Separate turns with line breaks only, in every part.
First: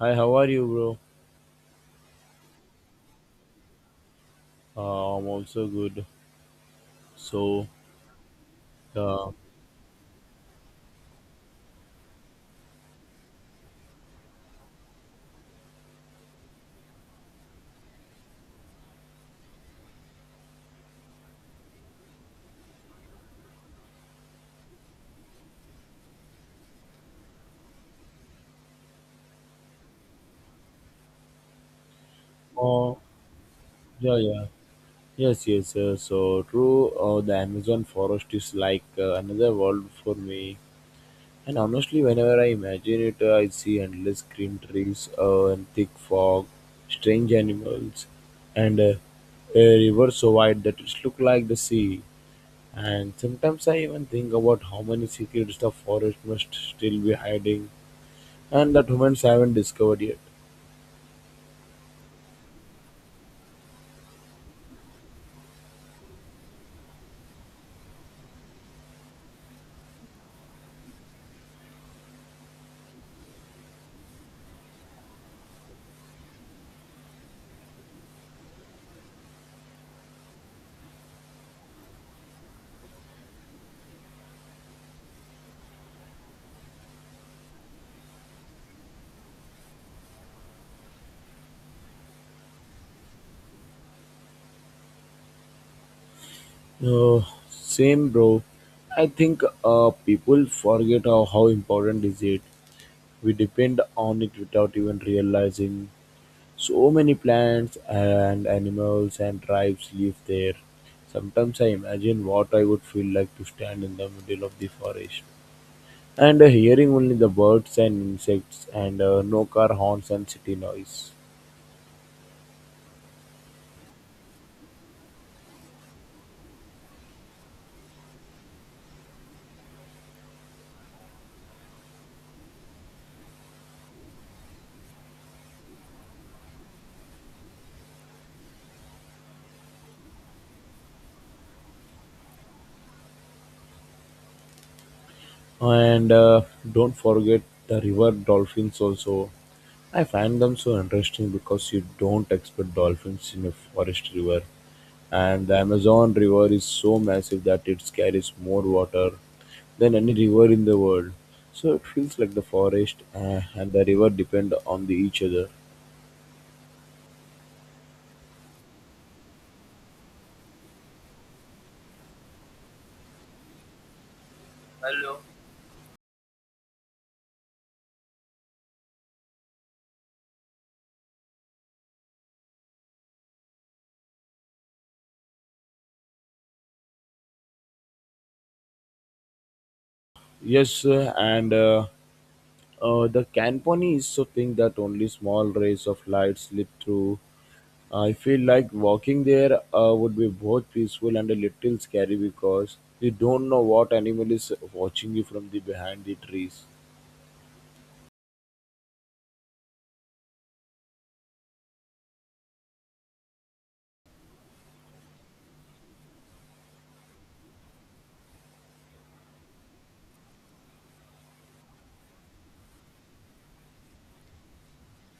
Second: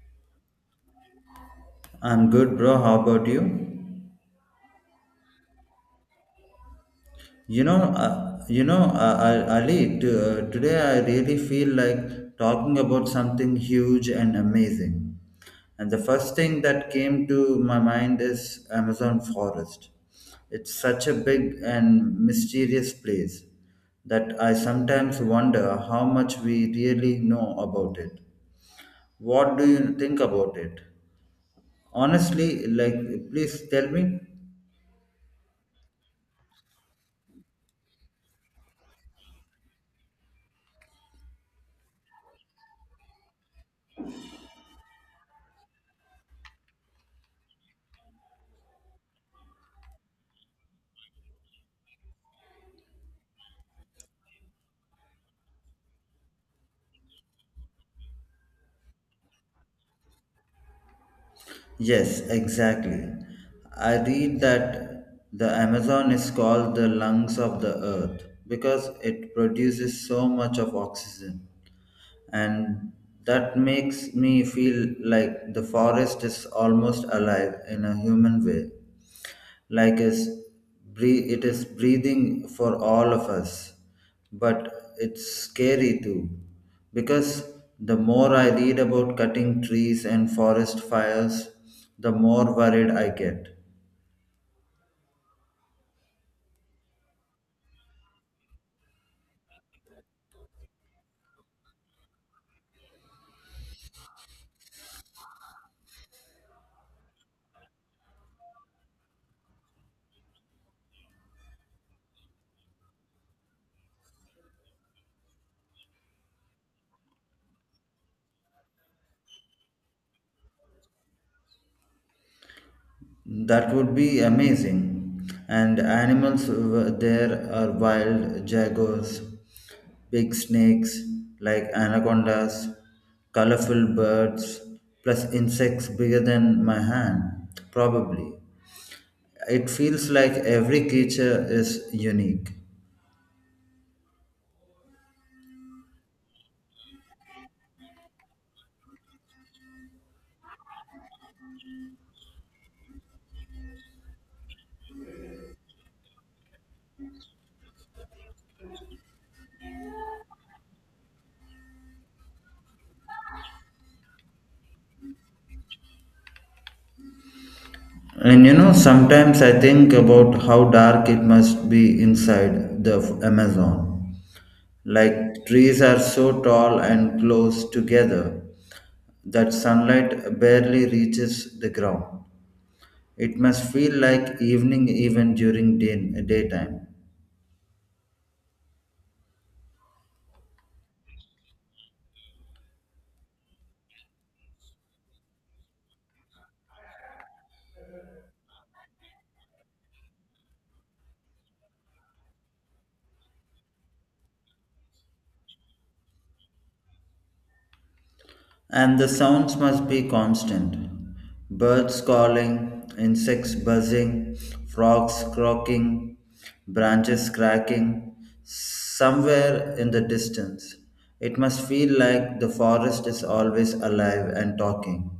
Hi, how are you, bro?
I'm good, bro. How about you?
I'm also good. So, uh,
Ali. Today I really feel like talking about something huge and amazing. And the first thing that came to my mind is Amazon forest. It's such a big and mysterious place that I sometimes wonder how much we really know about it. What do you think about it? Honestly, like,
oh,
please tell
yeah,
me.
yeah, yes, yes. So true. The Amazon forest is like another world for me. And honestly, whenever I imagine it, I see endless green trees, and thick fog, strange animals, and a river so wide that it looks like the sea. And sometimes I even think about how many secrets the forest must still be hiding, and that humans haven't discovered yet.
Yes, exactly. I read that the Amazon is called the lungs of the earth because it produces so much of oxygen. And that makes me feel like the forest is almost alive in a human way, like is breathe it is breathing for all of us, but it's scary too, because the more I read about cutting trees and forest fires, the more worried I get.
Uh, Same, bro. I think people forget how important is it. We depend on it without even realizing. So many plants and animals and tribes live there. Sometimes I imagine what I would feel like to stand in the middle of the forest and hearing only the birds and insects and no car horns and city noise.
That would be amazing. And there are wild jaguars, big snakes like anacondas, colorful birds, plus insects bigger than my hand, probably. It feels like every creature is unique.
And Don't forget the river dolphins also. I find them so interesting because you don't expect dolphins in a forest river. And the Amazon River is so massive that it carries more water than any river in the world. So it feels like the forest and the river depend on the each other.
And you know, sometimes I think about how dark it must be inside the Amazon. Like trees are so tall and close together that sunlight barely reaches the ground. It must feel like evening even during daytime.
Yes, and the Canponi is so thin that only small rays of light slip through. I feel like walking there would be both peaceful and a little scary because you don't know what animal is watching you from the behind the trees.
And the sounds must be constant: birds calling, insects buzzing, frogs croaking, branches cracking, somewhere in the distance. It must feel like the forest is always alive and talking.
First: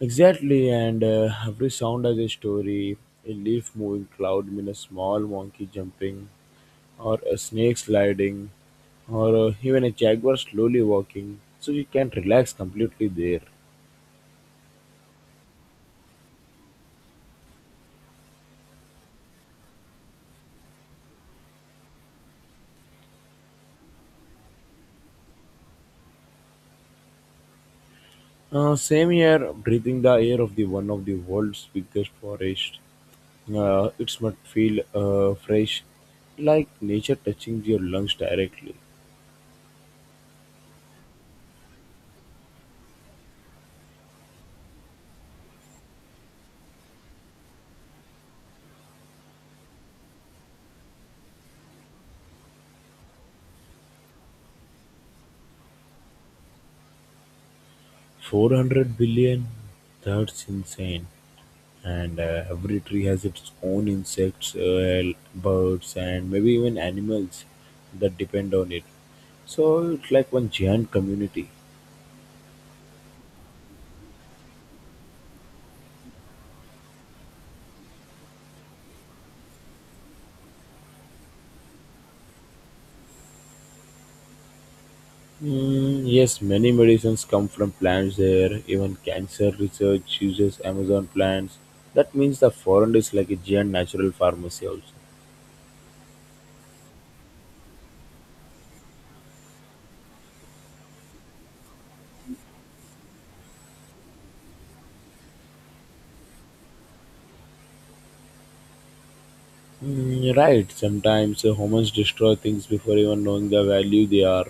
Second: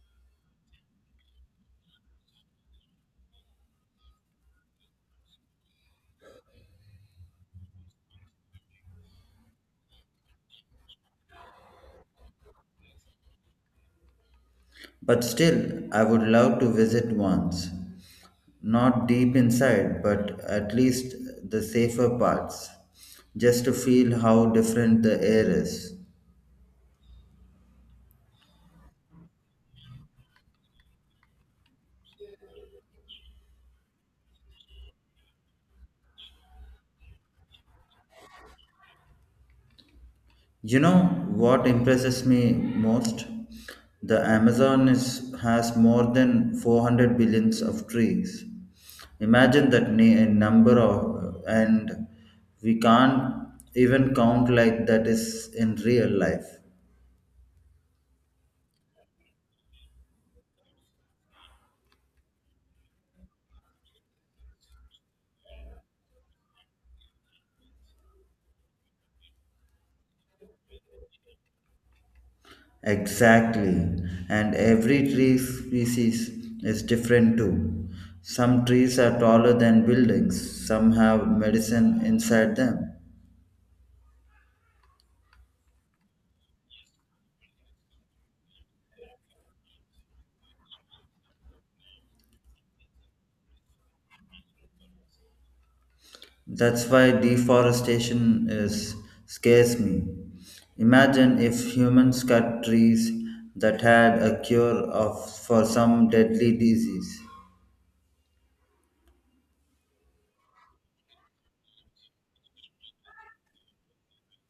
Exactly, and every sound has a story. A leaf moving cloud mean a small monkey jumping, or a snake sliding, or even a jaguar slowly walking. So you can relax completely there.
But still, I would love to visit once. Not deep inside, but at least the safer parts, just to feel how different the air is.
Same here, breathing the air of the one of the world's biggest forest. It must feel fresh, like nature touching your lungs directly.
You know what impresses me most? The Amazon is, has more than 400 billions of trees. Imagine number of, and we can't even count like that is in real life.
400 billion? That's insane. And every tree has its own insects, birds, and maybe even animals that depend on it. So it's like one giant community.
Exactly. And every tree species is different too. Some trees are taller than buildings, some have medicine inside them.
Mm, yes, many medicines come from plants there. Even cancer research uses Amazon plants. That means the forest is like a giant natural pharmacy also.
That's why deforestation is scares me. Imagine if humans cut trees that had a cure of for some deadly disease.
Mm, right, sometimes humans destroy things before even knowing the value they are.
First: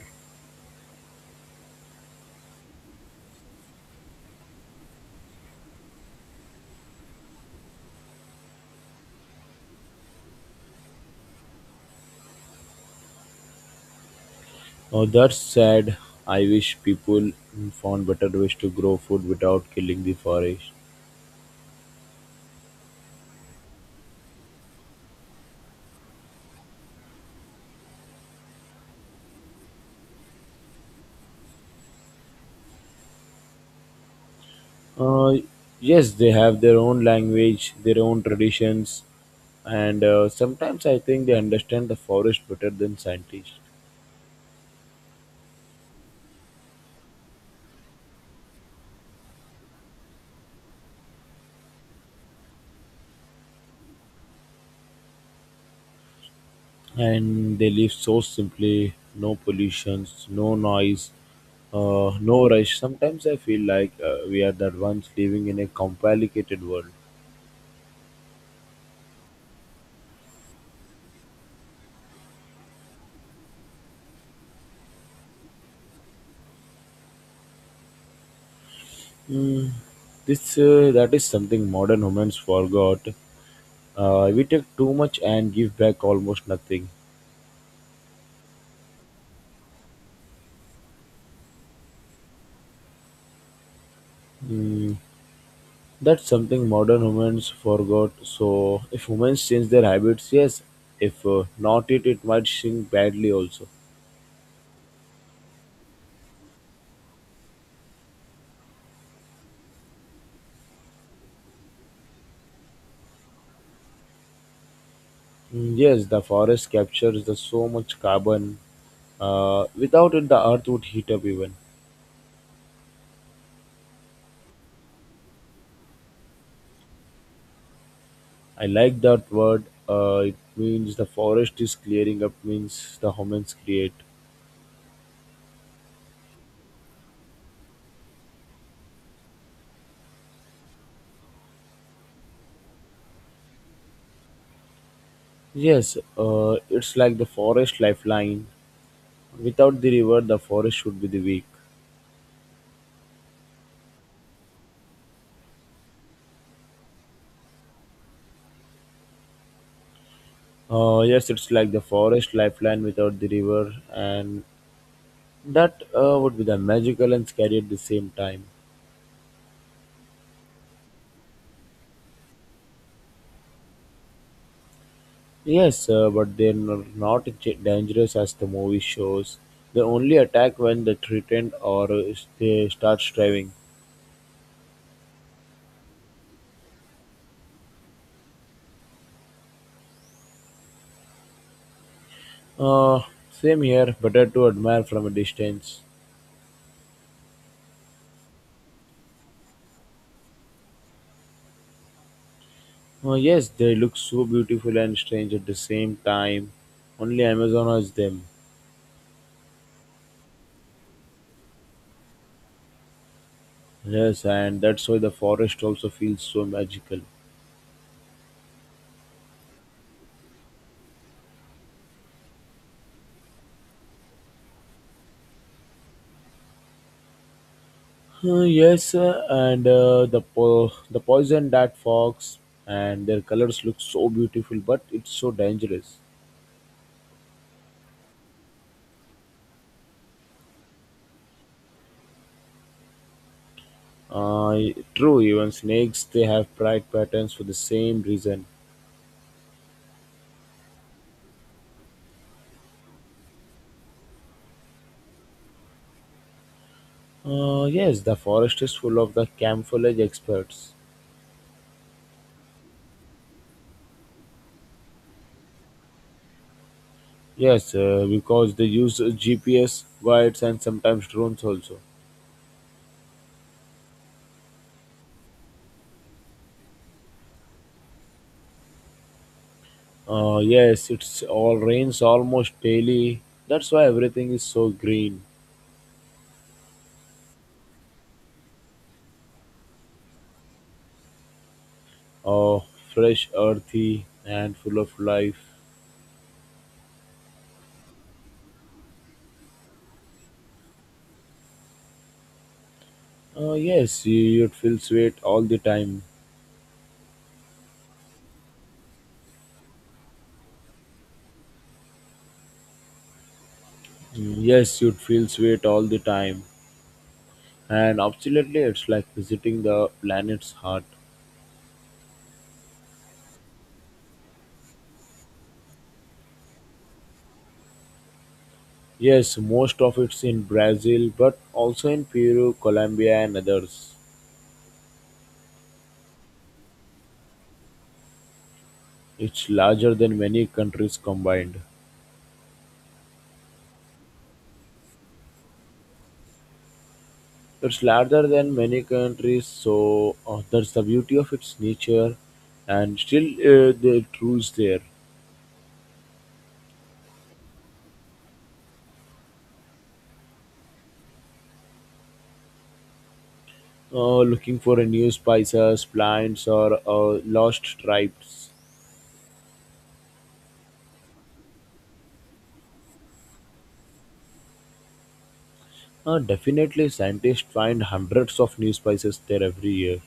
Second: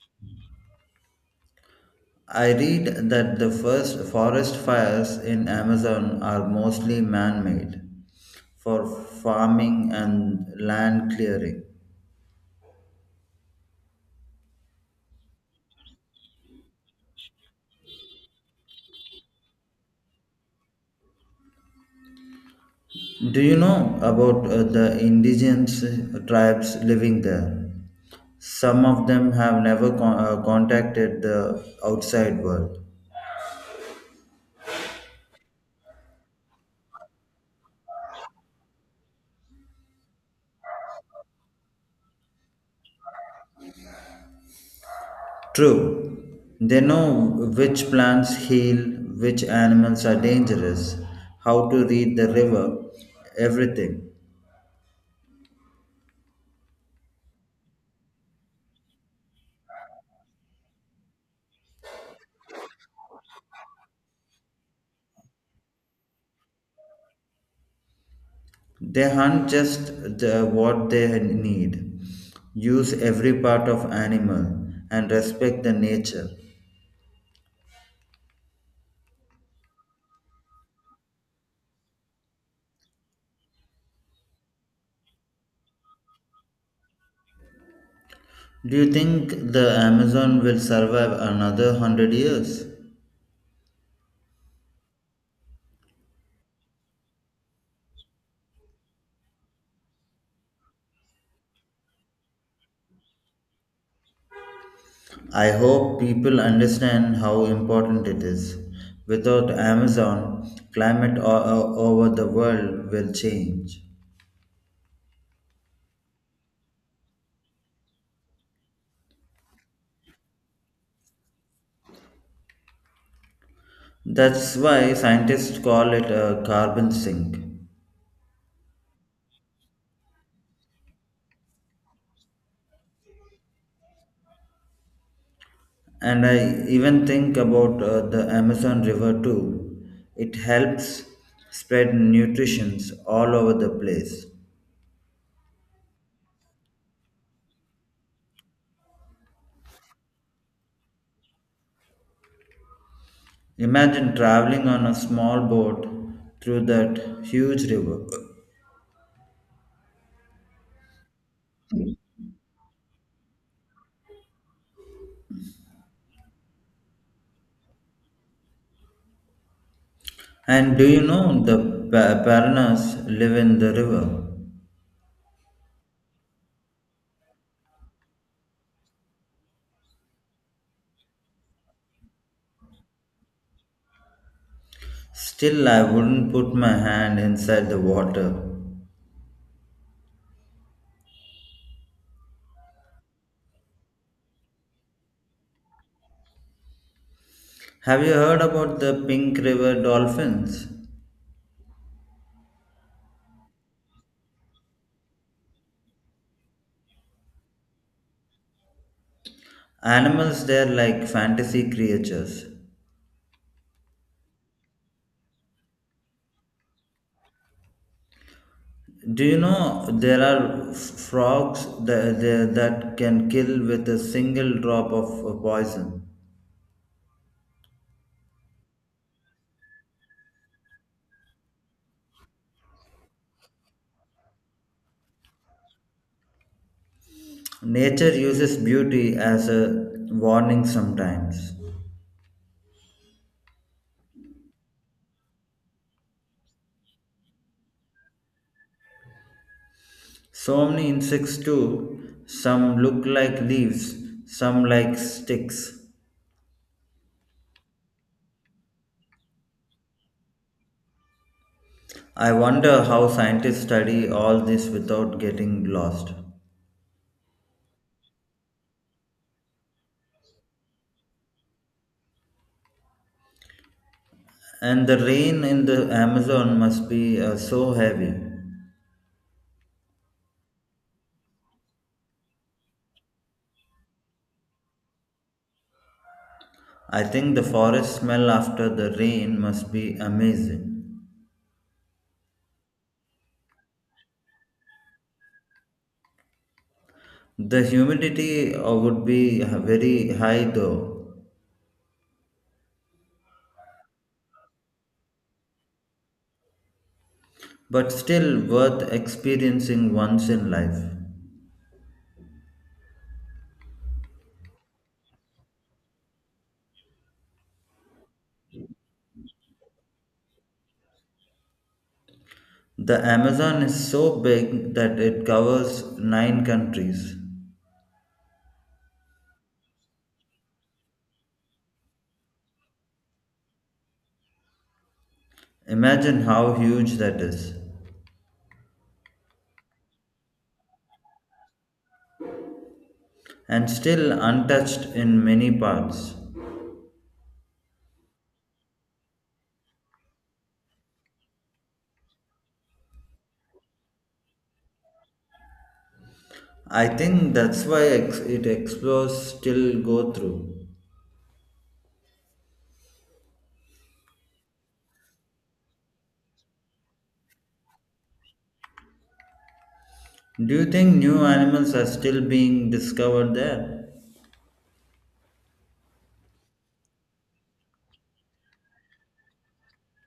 I read that the first forest fires in Amazon are mostly man-made for farming and land clearing.
Oh, that's sad. I wish people mm, found better ways to grow food without killing the forest.
Do you know about the indigenous tribes living there? Some of them have never contacted the outside world.
Uh, yes, they have their own language, their own traditions, and sometimes I think they understand the forest better than scientists.
True, they know which plants heal, which animals are dangerous, how to read the river, everything.
And they live so simply, no pollutions, no noise, no rush. Sometimes I feel like we are the ones living in a complicated world.
They hunt just the, what they need, use every part of animal, and respect the nature.
Mm, this that is something modern humans forgot. We take too much and give back almost nothing.
Do you think the Amazon will survive another 100 years?
Mm, that's something modern humans forgot. So, if humans change their habits, yes. If not, it might sink badly also.
I hope people understand how important it is. Without Amazon, climate over the world will change.
Mm, yes, the forest captures the so much carbon. Without it, the earth would heat up even.
That's why scientists call it a carbon sink.
I like that word. It means the forest is clearing up, means the humans create.
And I even think about the Amazon River too. It helps spread nutrition all over the place.
Yes, it's like the forest lifeline. Without the river, the forest should be the weak.
Imagine traveling on a small boat through that huge river.
Yes, it's like the forest lifeline without the river, and that would be the magical and scary at the same time.
And do you know the piranhas live in the river?
Yes, but they're not dangerous as the movie shows. They only attack when they threatened or they start striving.
Still, I wouldn't put my hand inside the water.
Uh, Same here, better to admire from a distance.
Have you heard about the pink river dolphins?
Yes, they look so beautiful and strange at the same time. Only Amazon has them.
Animals there like fantasy creatures.
Yes, and that's why the forest also feels so magical.
Do you know there are frogs that can kill with a single drop of poison?
The poison that fox and their colors look so beautiful, but it's so dangerous.
Nature uses beauty as a warning sometimes.
Uh, True, even snakes they have bright patterns for the same reason.
So many insects too. Some look like leaves, some like sticks.
Yes, the forest is full of the camouflage experts.
I wonder how scientists study all this without getting lost.
Yes, because they use GPS, guides, and sometimes drones also.
And the rain in the Amazon must be so heavy.
Yes, it's all rains almost daily. That's why everything is so green,
I think the forest smell after the rain must be amazing.
uh, fresh, earthy, and full of life.
The humidity would be very high though.
Yes, you'd feel sweet all the time.
But still worth experiencing once in life.
Mm, yes, you'd feel sweet all the time. And absolutely, it's like visiting the planet's heart.
The Amazon is so big that it covers nine countries.
Yes, most of it's in Brazil, but also in Peru, Colombia, and others.
Imagine how huge that is,
It's larger than many countries combined.
and still untouched in many parts.
It's larger than many countries, so that's the beauty of its nature. And still, the rules there.
I think that's why it explores still go through.
Looking for a new spices, plants, or lost tribes.
Do you think new animals are still being discovered there?
Definitely, scientists find hundreds of new spices there every year.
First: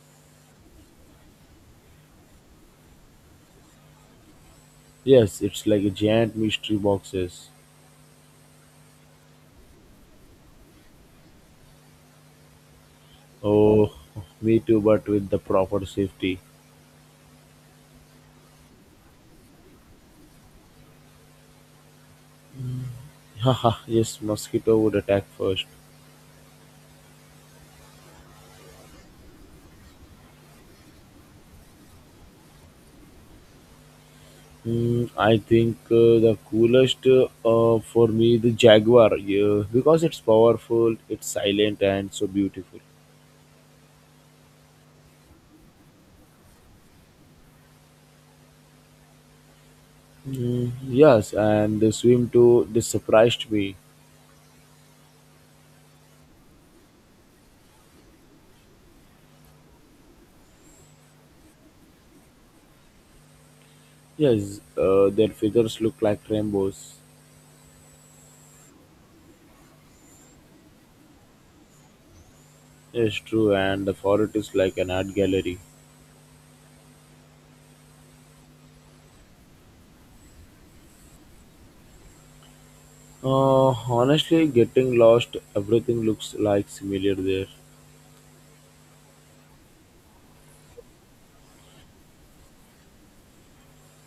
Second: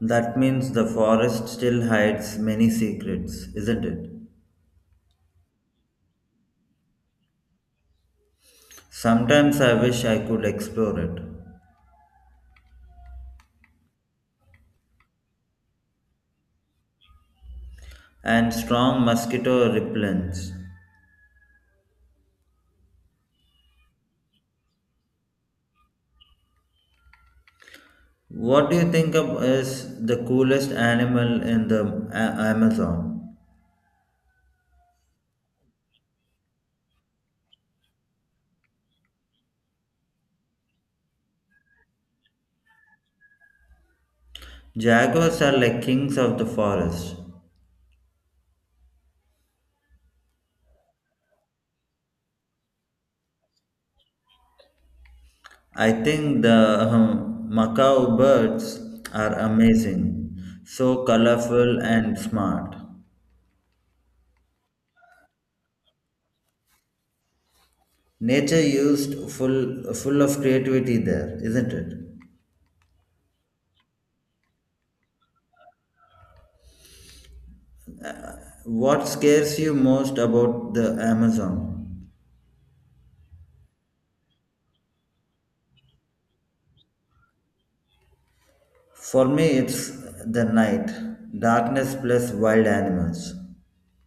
That means the forest still hides many secrets, isn't it?
Yes, it's like a giant mystery boxes.
Sometimes I wish I could explore it.
Oh, me too, but with the proper safety.
And strong mosquito repellents.
Haha, yes, mosquito would attack first.
What do you think of is the coolest animal in the Amazon?
Hmm, I think the coolest for me the jaguar, yeah, because it's powerful, it's silent, and so beautiful.
Jaguars are like kings of the forest.
Mm, yes, and the swim too. They surprised me.
I think the Macau birds are amazing, so colorful and smart.
Yes, their feathers look like rainbows.
Nature used full of creativity there, isn't it?
Yes, true, and the forest is like an art gallery.
What scares you most about the Amazon?
Honestly, getting lost, everything looks like familiar there.
For me, it's the night, darkness plus wild animals.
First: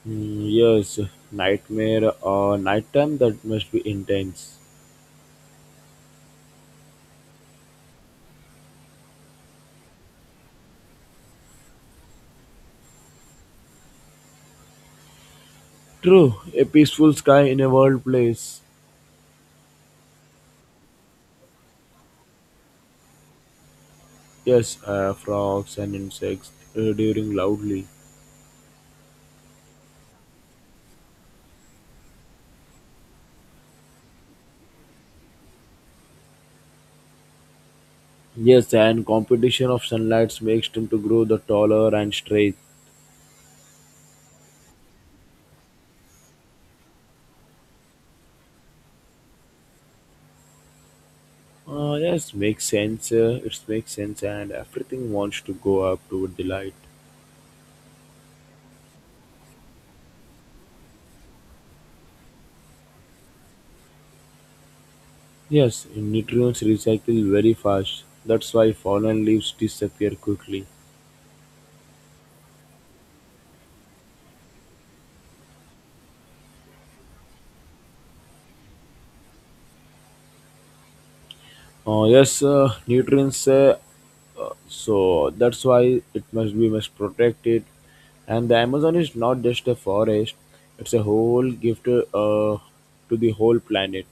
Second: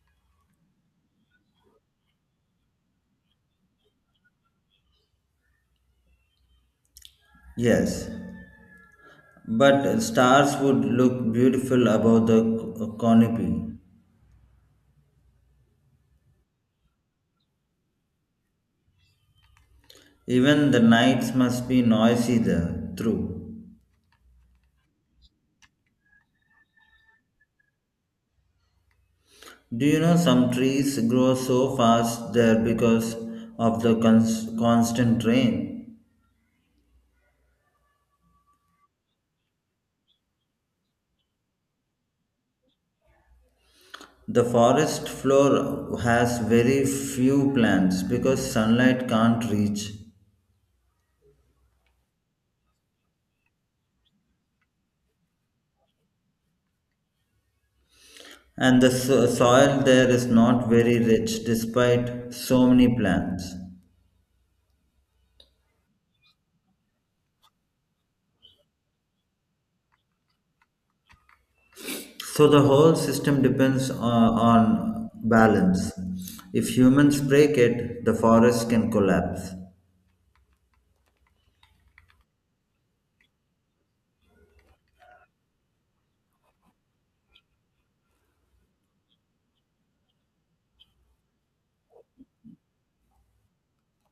Mm, yes, nighttime that must be intense.
Yes, but stars would look beautiful above the canopy.
True, a peaceful sky in a wild place.
Even the nights must be noisy there, true.
Yes, frogs and insects during loudly.
Do you know some trees grow so fast there because of the constant rain?
Yes, and competition of sunlights makes them to grow the taller and straight.
The forest floor has very few plants because sunlight can't reach.
Yes, makes sense. It makes sense, and everything wants to go up toward the light.
And the soil there is not very rich despite so many plants.
Yes, nutrients recycle very fast. That's why fallen leaves disappear quickly.
So the whole system depends on balance. If humans break it, the forest can collapse.
Yes, nutrients. So that's why it must we must protect it. And the Amazon is not just a forest; it's a whole gift to the whole planet.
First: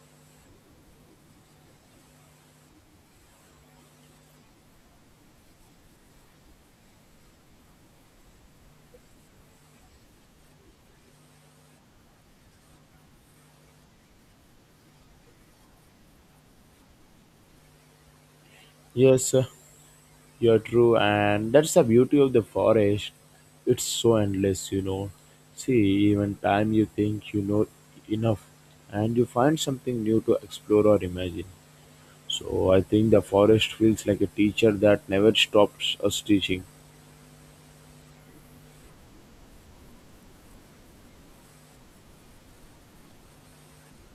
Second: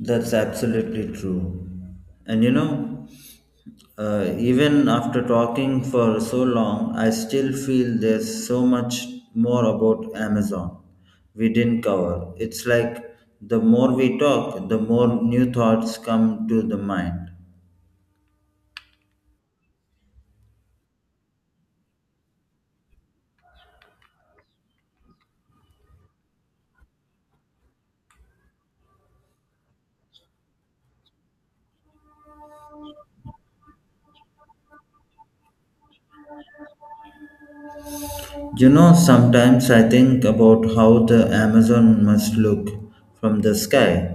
That's absolutely true. And you know, even after talking for so long, I still feel there's so much more about Amazon we didn't cover. It's like the more we talk, the more new thoughts come to the mind.
Yes, you're true, and that's the beauty of the forest. It's so endless, you know. See, even time you think you know enough, and you find something new to explore or imagine. So I think the forest feels like a teacher that never stops us teaching.
You know, sometimes I think about how the Amazon must look from the sky,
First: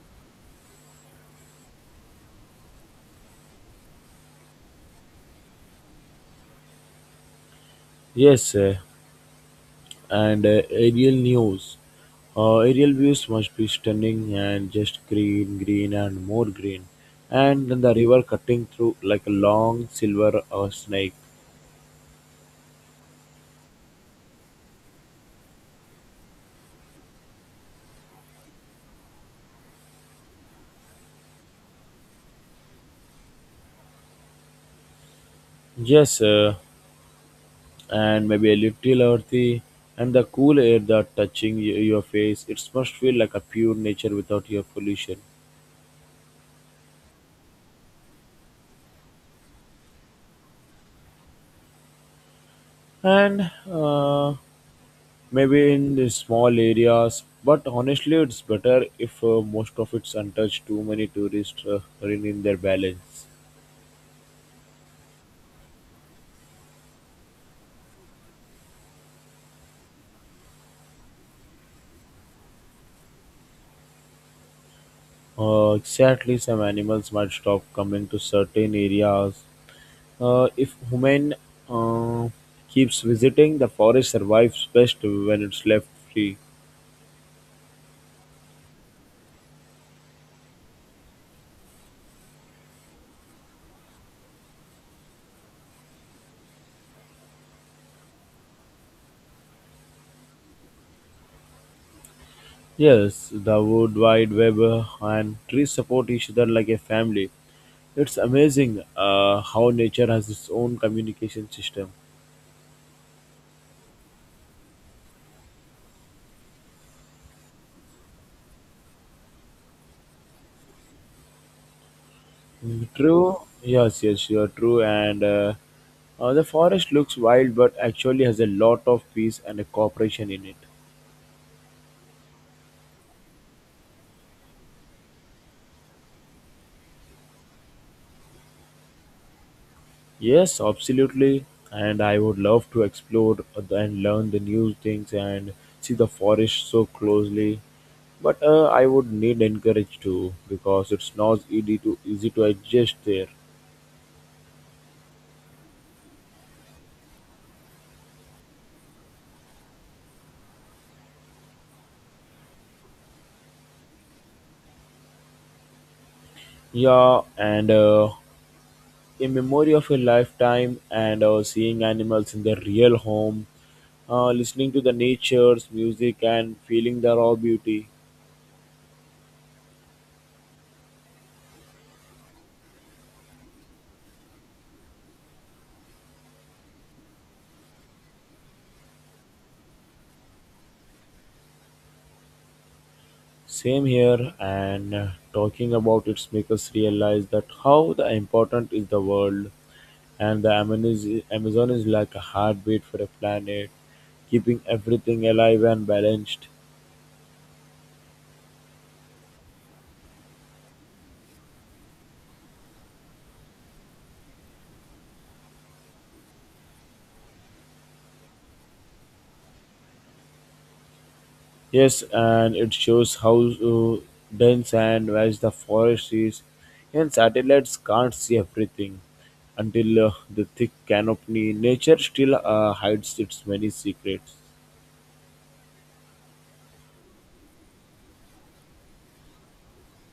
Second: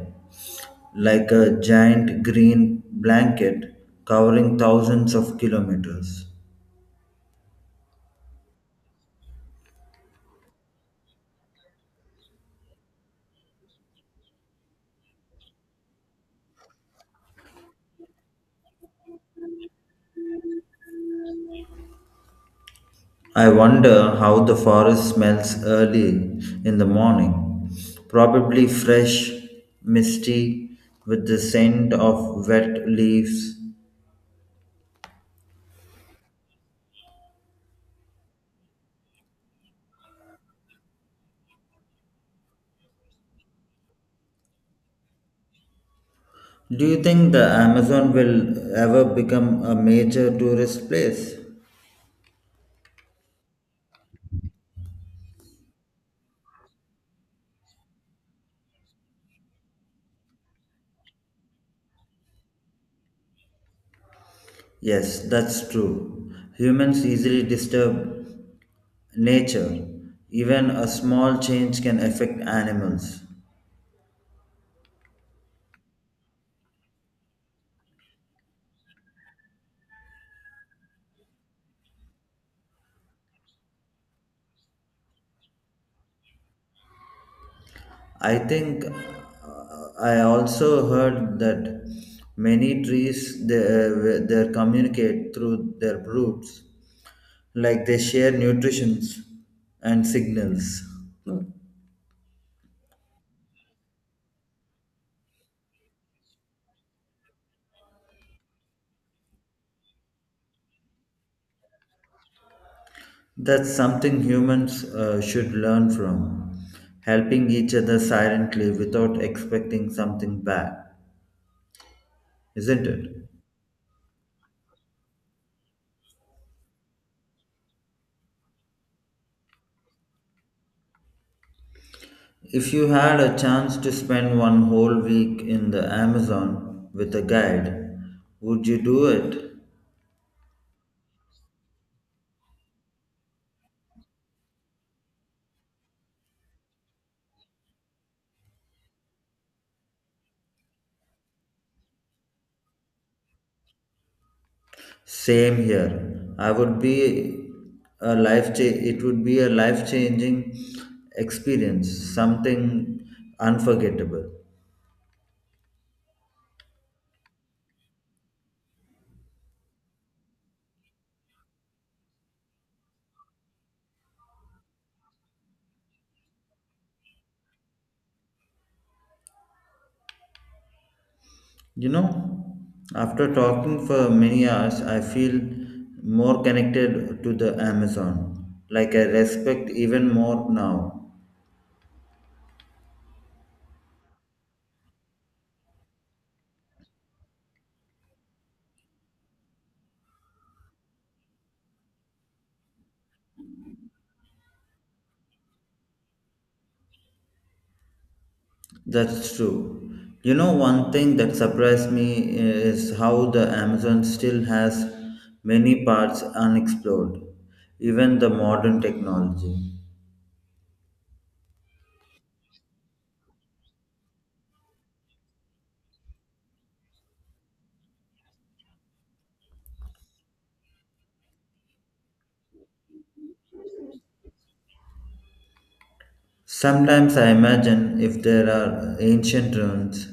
like a giant green blanket covering thousands of kilometers.
Yes, and aerial news. Aerial views must be stunning and just green, green, and more green. And then the river cutting through like a long silver snake.
I wonder how the forest smells early in the morning. Probably fresh, misty, with the scent of wet leaves.
Yes, sir. And maybe a little earthy, and the cool air that touching your face, it must feel like a pure nature without your pollution.
Do you think the Amazon will ever become a major tourist place?
And Maybe in the small areas, but honestly it's better if most of it's untouched. Too many tourists rein in their balance.
Yes, that's true. Humans easily disturb nature. Even a small change can affect animals.
Exactly, some animals might stop coming to certain areas if human uh, keeps visiting. The forest survives best when it's left free.
I think I also heard that many trees they communicate through their roots, like they share nutritions and signals.
Yes, the World Wide Web and trees support each other like a family. It's amazing how nature has its own communication system.
That's something humans should learn from, helping each other silently without expecting something back, isn't it?
True, yes, yes, you are true. And the forest looks wild, but actually has a lot of peace and a cooperation in it.
If you had a chance to spend one whole week in the Amazon with a guide, would you do it?
Yes, absolutely. And I would love to explore and learn the new things and see the forest so closely. But I would need encourage too because it's not easy to adjust there.
Same here. I would be a it would be a life-changing experience, something unforgettable.
Yeah, and a memory of a lifetime and seeing animals in their real home, listening to the nature's music and feeling the raw beauty.
You know, after talking for many hours, I feel more connected to the Amazon. Like I respect even more now.
Same here, and talking about it makes us realize that how the important is the world, and Amazon is like a heartbeat for a planet, keeping everything alive and balanced.
That's true. You know, one thing that surprised me is how the Amazon still has many parts unexplored, even the modern technology.
Yes, and it shows how dense and vast the forest is, and satellites can't see everything until the thick canopy. Nature still hides its many secrets.
Sometimes I imagine if there are ancient ruins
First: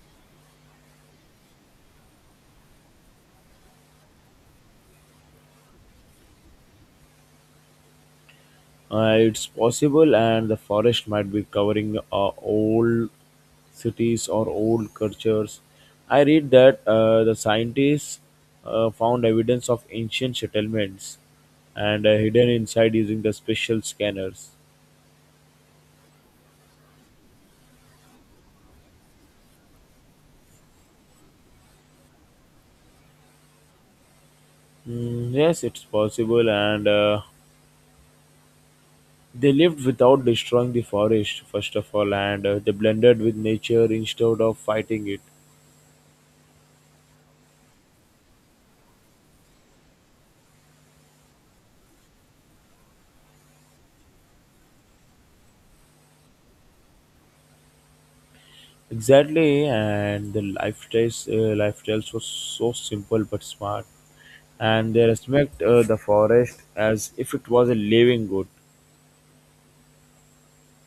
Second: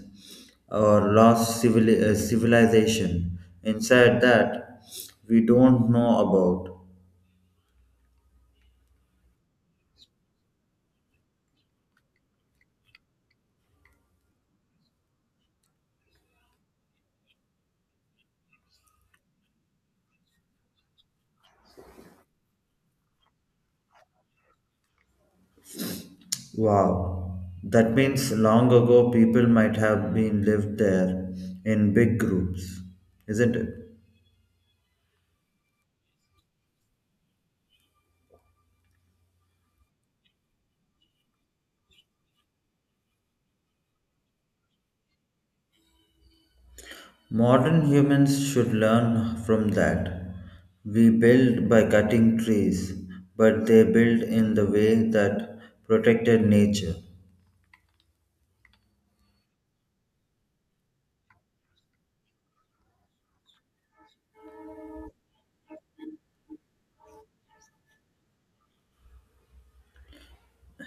or lost civilization inside that we don't know about.
It's possible, and the forest might be covering old cities or old cultures. I read that the scientists found evidence of ancient settlements and hidden inside using the special scanners.
Wow, that means long ago people might have been lived there in big groups, isn't it?
Mm, yes, it's possible, and they lived without destroying the forest, first of all, and they blended with nature instead of fighting it.
Modern humans should learn from that. We build by cutting trees, but they build in the way that protected nature.
Exactly, and the lifestyles lifestyles was so simple but smart, and they respect the forest as if it was a living good.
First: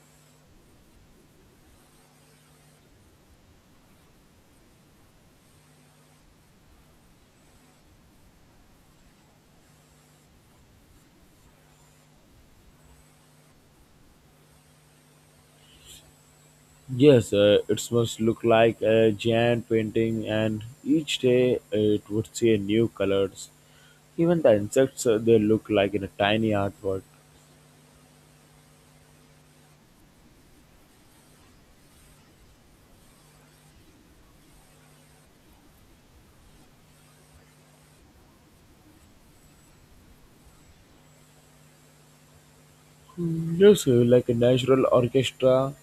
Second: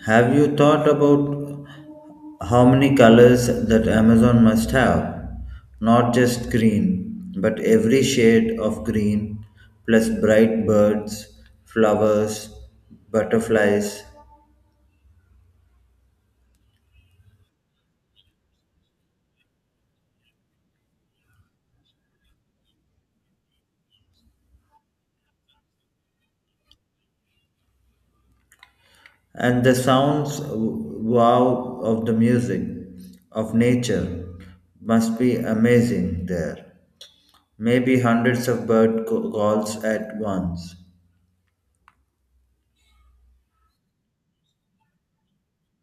Have you thought about how many colors that Amazon must have? Not just green, but every shade of green, plus bright birds, flowers, butterflies,
Yes, it must look like a giant painting, and each day it would see a new colors. Even the insects they look like in a tiny artwork.
and the sounds, wow, of the music of nature must be amazing there, maybe hundreds of bird calls at once.
Mm, yes, like a natural orchestra,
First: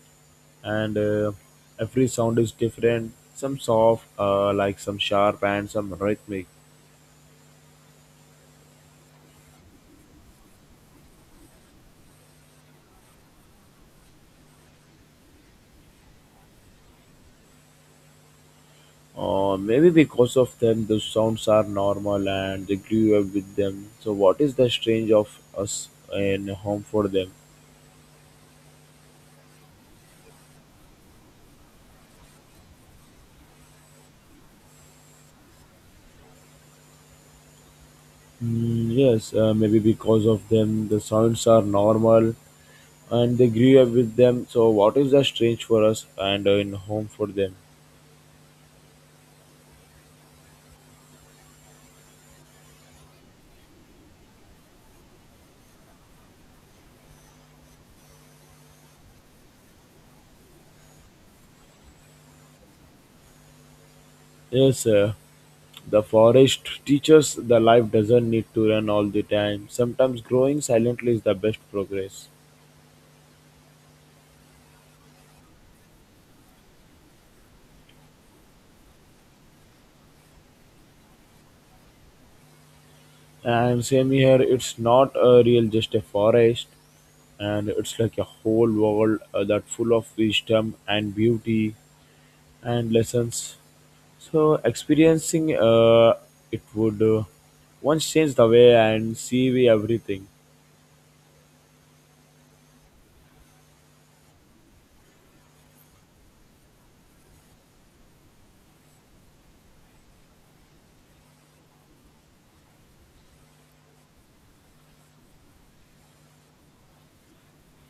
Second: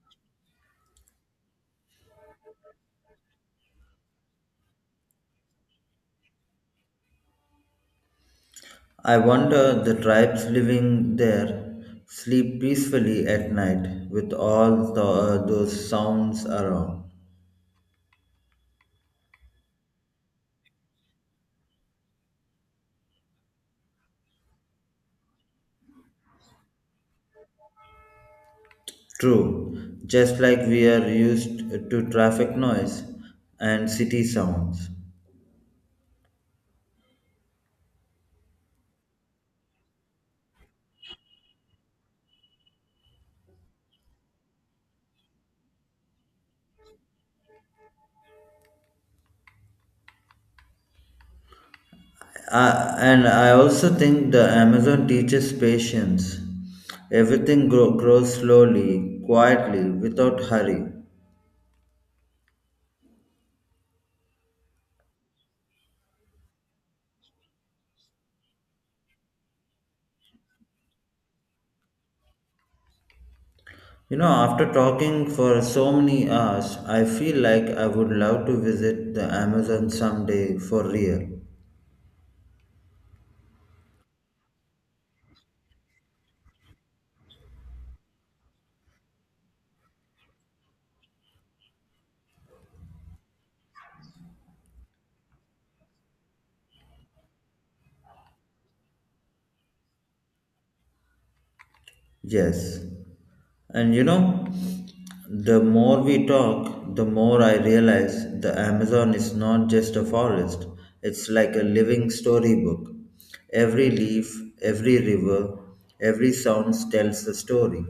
and every sound is different. Some soft, some sharp, and some rhythmic.
I wonder the tribes living there sleep peacefully at night with all the, those sounds around.
Maybe because of them, the sounds are normal and they grew up with them. So, what is the strange of us and home for them?
True, just like we are used to traffic noise and city sounds.
Mm, yes, maybe because of them, the sounds are normal and they grew up with them. So, what is the strange for us and in home for them?
And I also think the Amazon teaches patience. Everything grows slowly, quietly, without hurry.
Yes, the forest teaches the life doesn't need to run all the time. Sometimes growing silently is the best progress.
You know, after talking for so many hours, I feel like I would love to visit the Amazon someday for real.
And same here, it's not a real just a forest, and it's like a whole world that full of wisdom and beauty and lessons. So experiencing it would once change the way and see we everything.
Yes. And you know, the more we talk, the more I realize the Amazon is not just a forest, it's like a living storybook. Every leaf, every river, every sound tells a story.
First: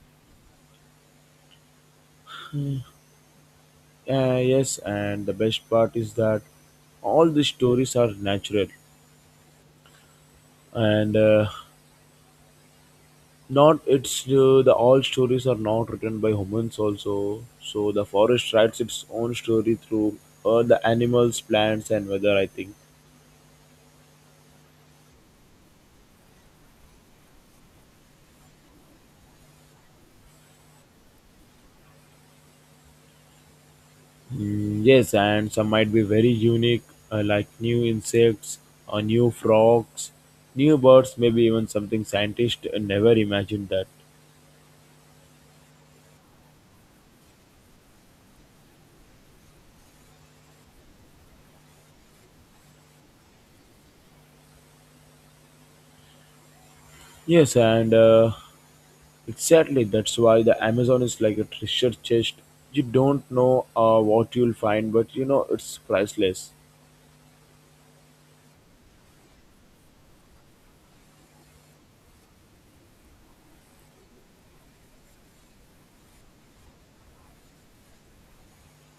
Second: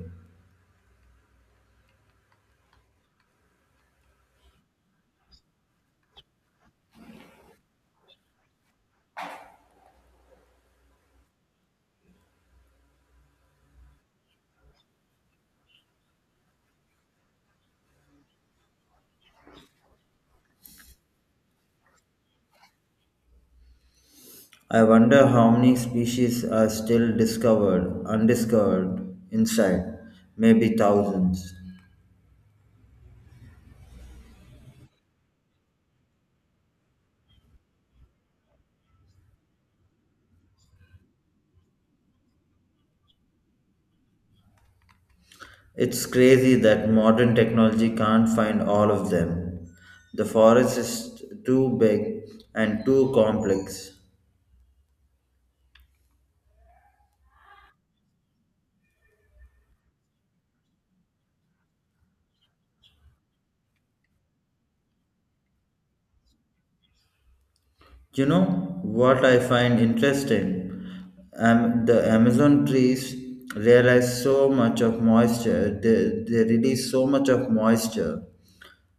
Yes, and the best part is that all the stories are natural and not it's the all stories are not written by humans also, so the forest writes its own story through the animals, plants and weather, I think.
I wonder how many species are still undiscovered inside, maybe thousands.
Yes, and some might be very unique, like new insects or new frogs, new birds, maybe even something scientists never imagined that.
It's crazy that modern technology can't find all of them. The forest is too big and too complex.
Yes, and exactly, that's why the Amazon is like a treasure chest. You don't know what you'll find, but you know it's priceless.
You know what I find interesting? The Amazon trees realize so much of moisture, they release so much of moisture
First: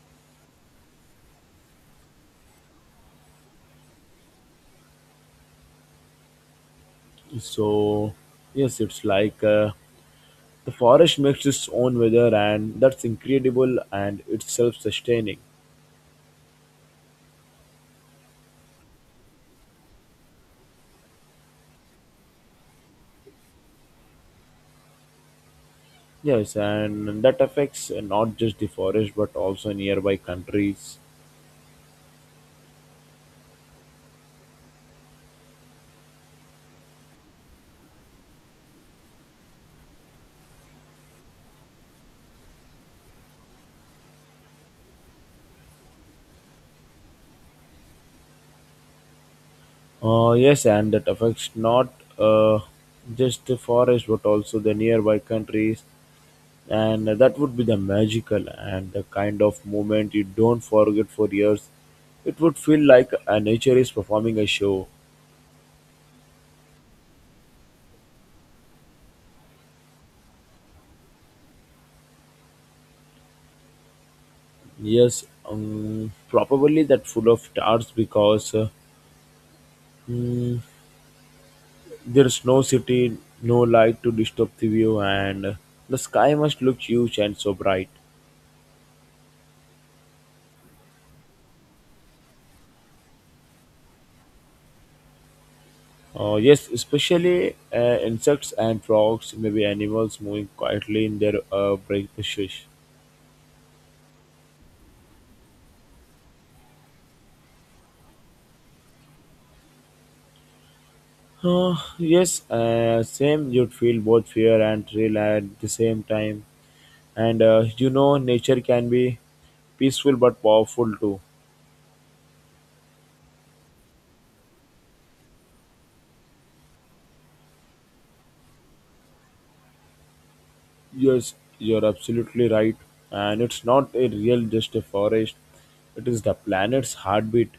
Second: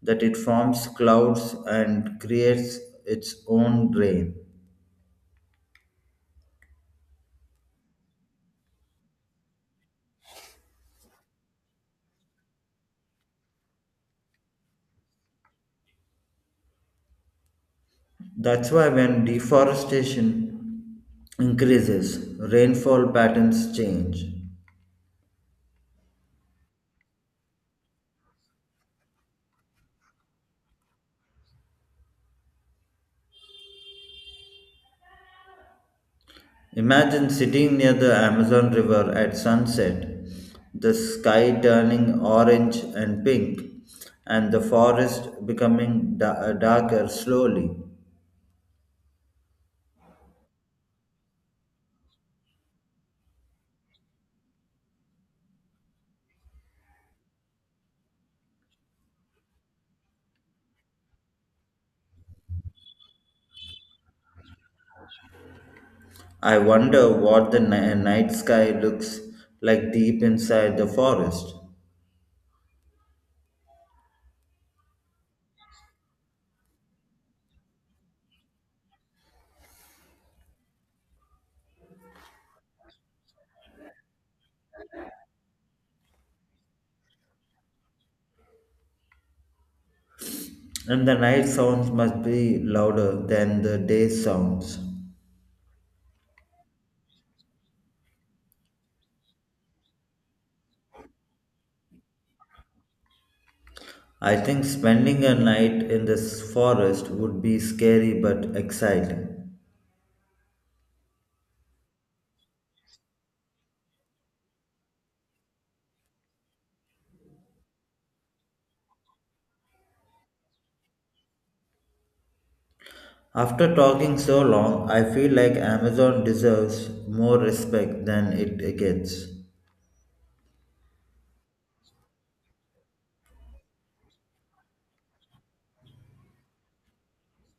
that it forms clouds and creates its own rain.
So yes, it's like the forest makes its own weather, and that's incredible, and it's self-sustaining.
That's why when deforestation increases, rainfall patterns change.
Yes, and that affects not just the forest but also nearby countries.
Imagine sitting near the Amazon River at sunset, the sky turning orange and pink, and the forest becoming darker slowly.
Yes, and that affects not uh, just the forest but also the nearby countries, and that would be the magical and the kind of moment you don't forget for years. It would feel like nature is performing a show.
I wonder what the night sky looks like deep inside the forest.
Yes, probably that full of stars because mm, there's no city, no light to disturb the view, and the sky must look huge and so bright.
And the night sounds must be louder than the day sounds.
Yes, especially insects and frogs, maybe animals moving quietly in their bright.
I think spending a night in this forest would be scary but exciting.
Yes, same. You'd feel both fear and thrill at the same time, and you know, nature can be peaceful but powerful too.
After talking so long, I feel like Amazon deserves more respect than it gets.
Yes, you're absolutely right. And it's not a real just a forest. It is the planet's heartbeat,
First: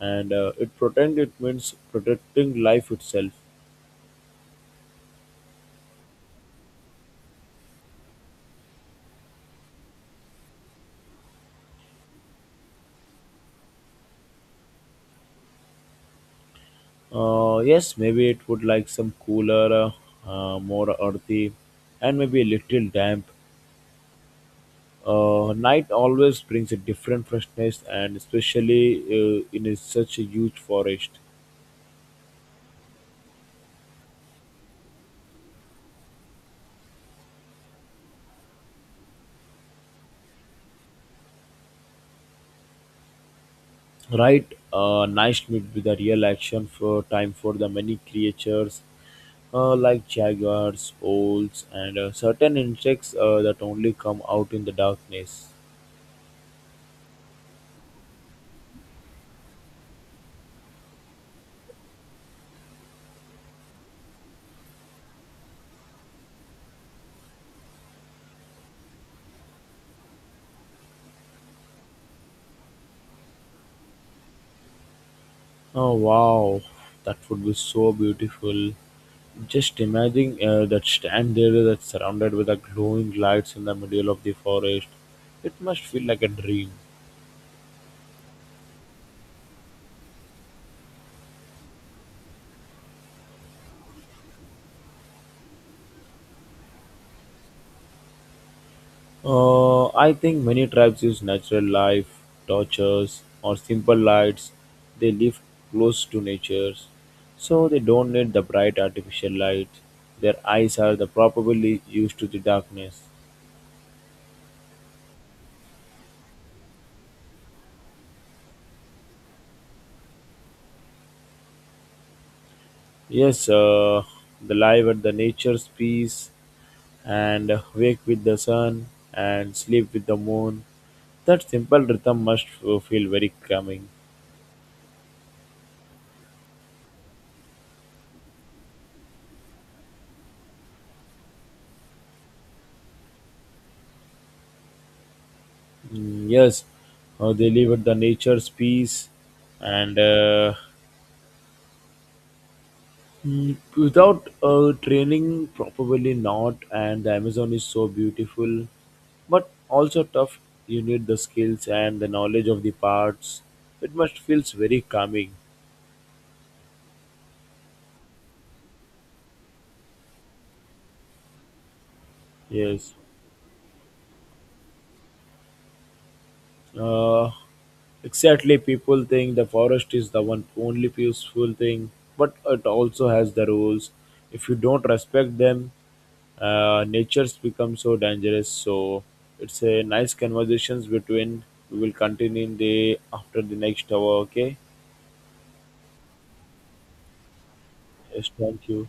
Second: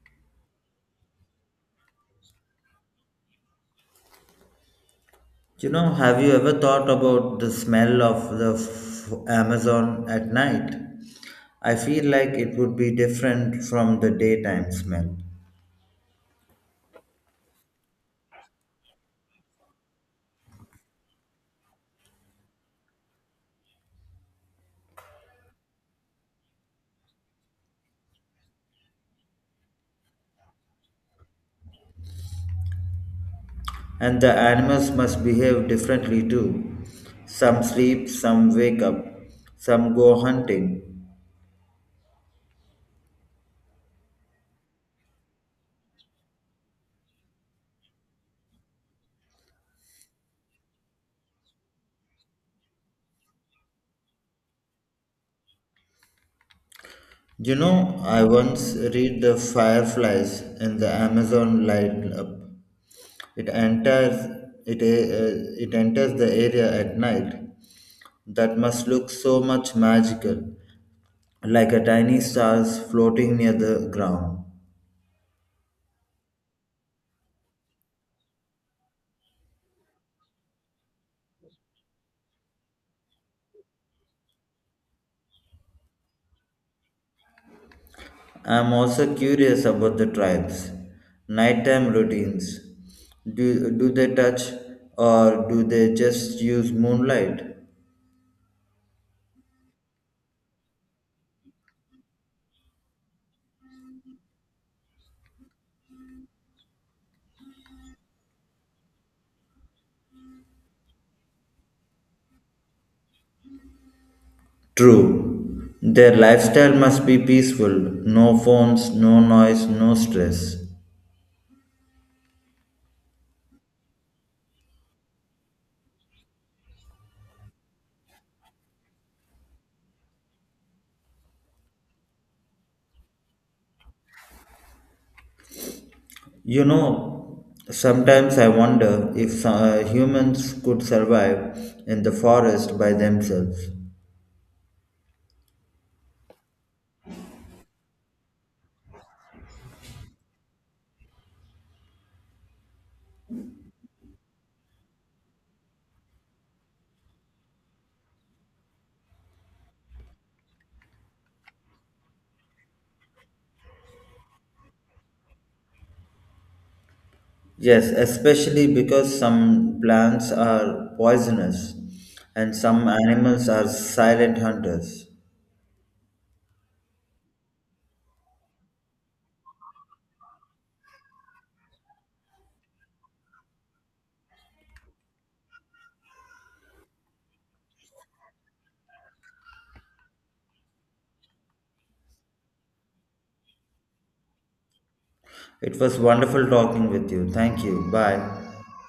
and it pretend it means protecting life itself.
You know, have you ever thought about the smell of the Amazon at night? I feel like it would be different from the daytime smell.
Yes, maybe it would like some cooler, more earthy, and maybe a little damp. Night always brings a different freshness, and especially in a, such a huge forest.
And the animals must behave differently too. Some sleep, some wake up, some go hunting.
Right, night would be the real action for time for the many creatures, like jaguars, owls, and certain insects that only come out in the darkness.
You know, I once read The Fireflies in the Amazon Light Up. It enters, it enters the area at night. That must look so much magical, like a tiny stars floating near the ground.
Oh wow, that would be so beautiful. Just imagine that stand there that's surrounded with the glowing lights in the middle of the forest. It must feel like a dream.
I am also curious about the tribes' nighttime routines. Do they touch or do they just use moonlight?
I think many tribes use natural light, torches, or simple lights. They live close to nature, so they don't need the bright artificial light. Their eyes are the properly used to the darkness.
True, their lifestyle must be peaceful, no phones, no noise, no stress.
Yes, they live at the nature's peace and wake with the sun and sleep with the moon. That simple rhythm must feel very calming.
You know, sometimes I wonder if humans could survive in the forest by themselves.
Yes, they live at the nature's peace, and without training, probably not. And the Amazon is so beautiful, but also tough. You need the skills and the knowledge of the parts. It must feels very calming.
Yes, especially because some plants are poisonous and some
Yes.
animals are silent hunters.
Uh, exactly, people think the forest is the one only peaceful thing, but it also has the rules. If you don't respect them, nature's become so dangerous. So it's a nice conversations between. We will continue in the after the next hour. Okay.
It was wonderful talking with you. Thank you.
Yes,
Bye.
thank you.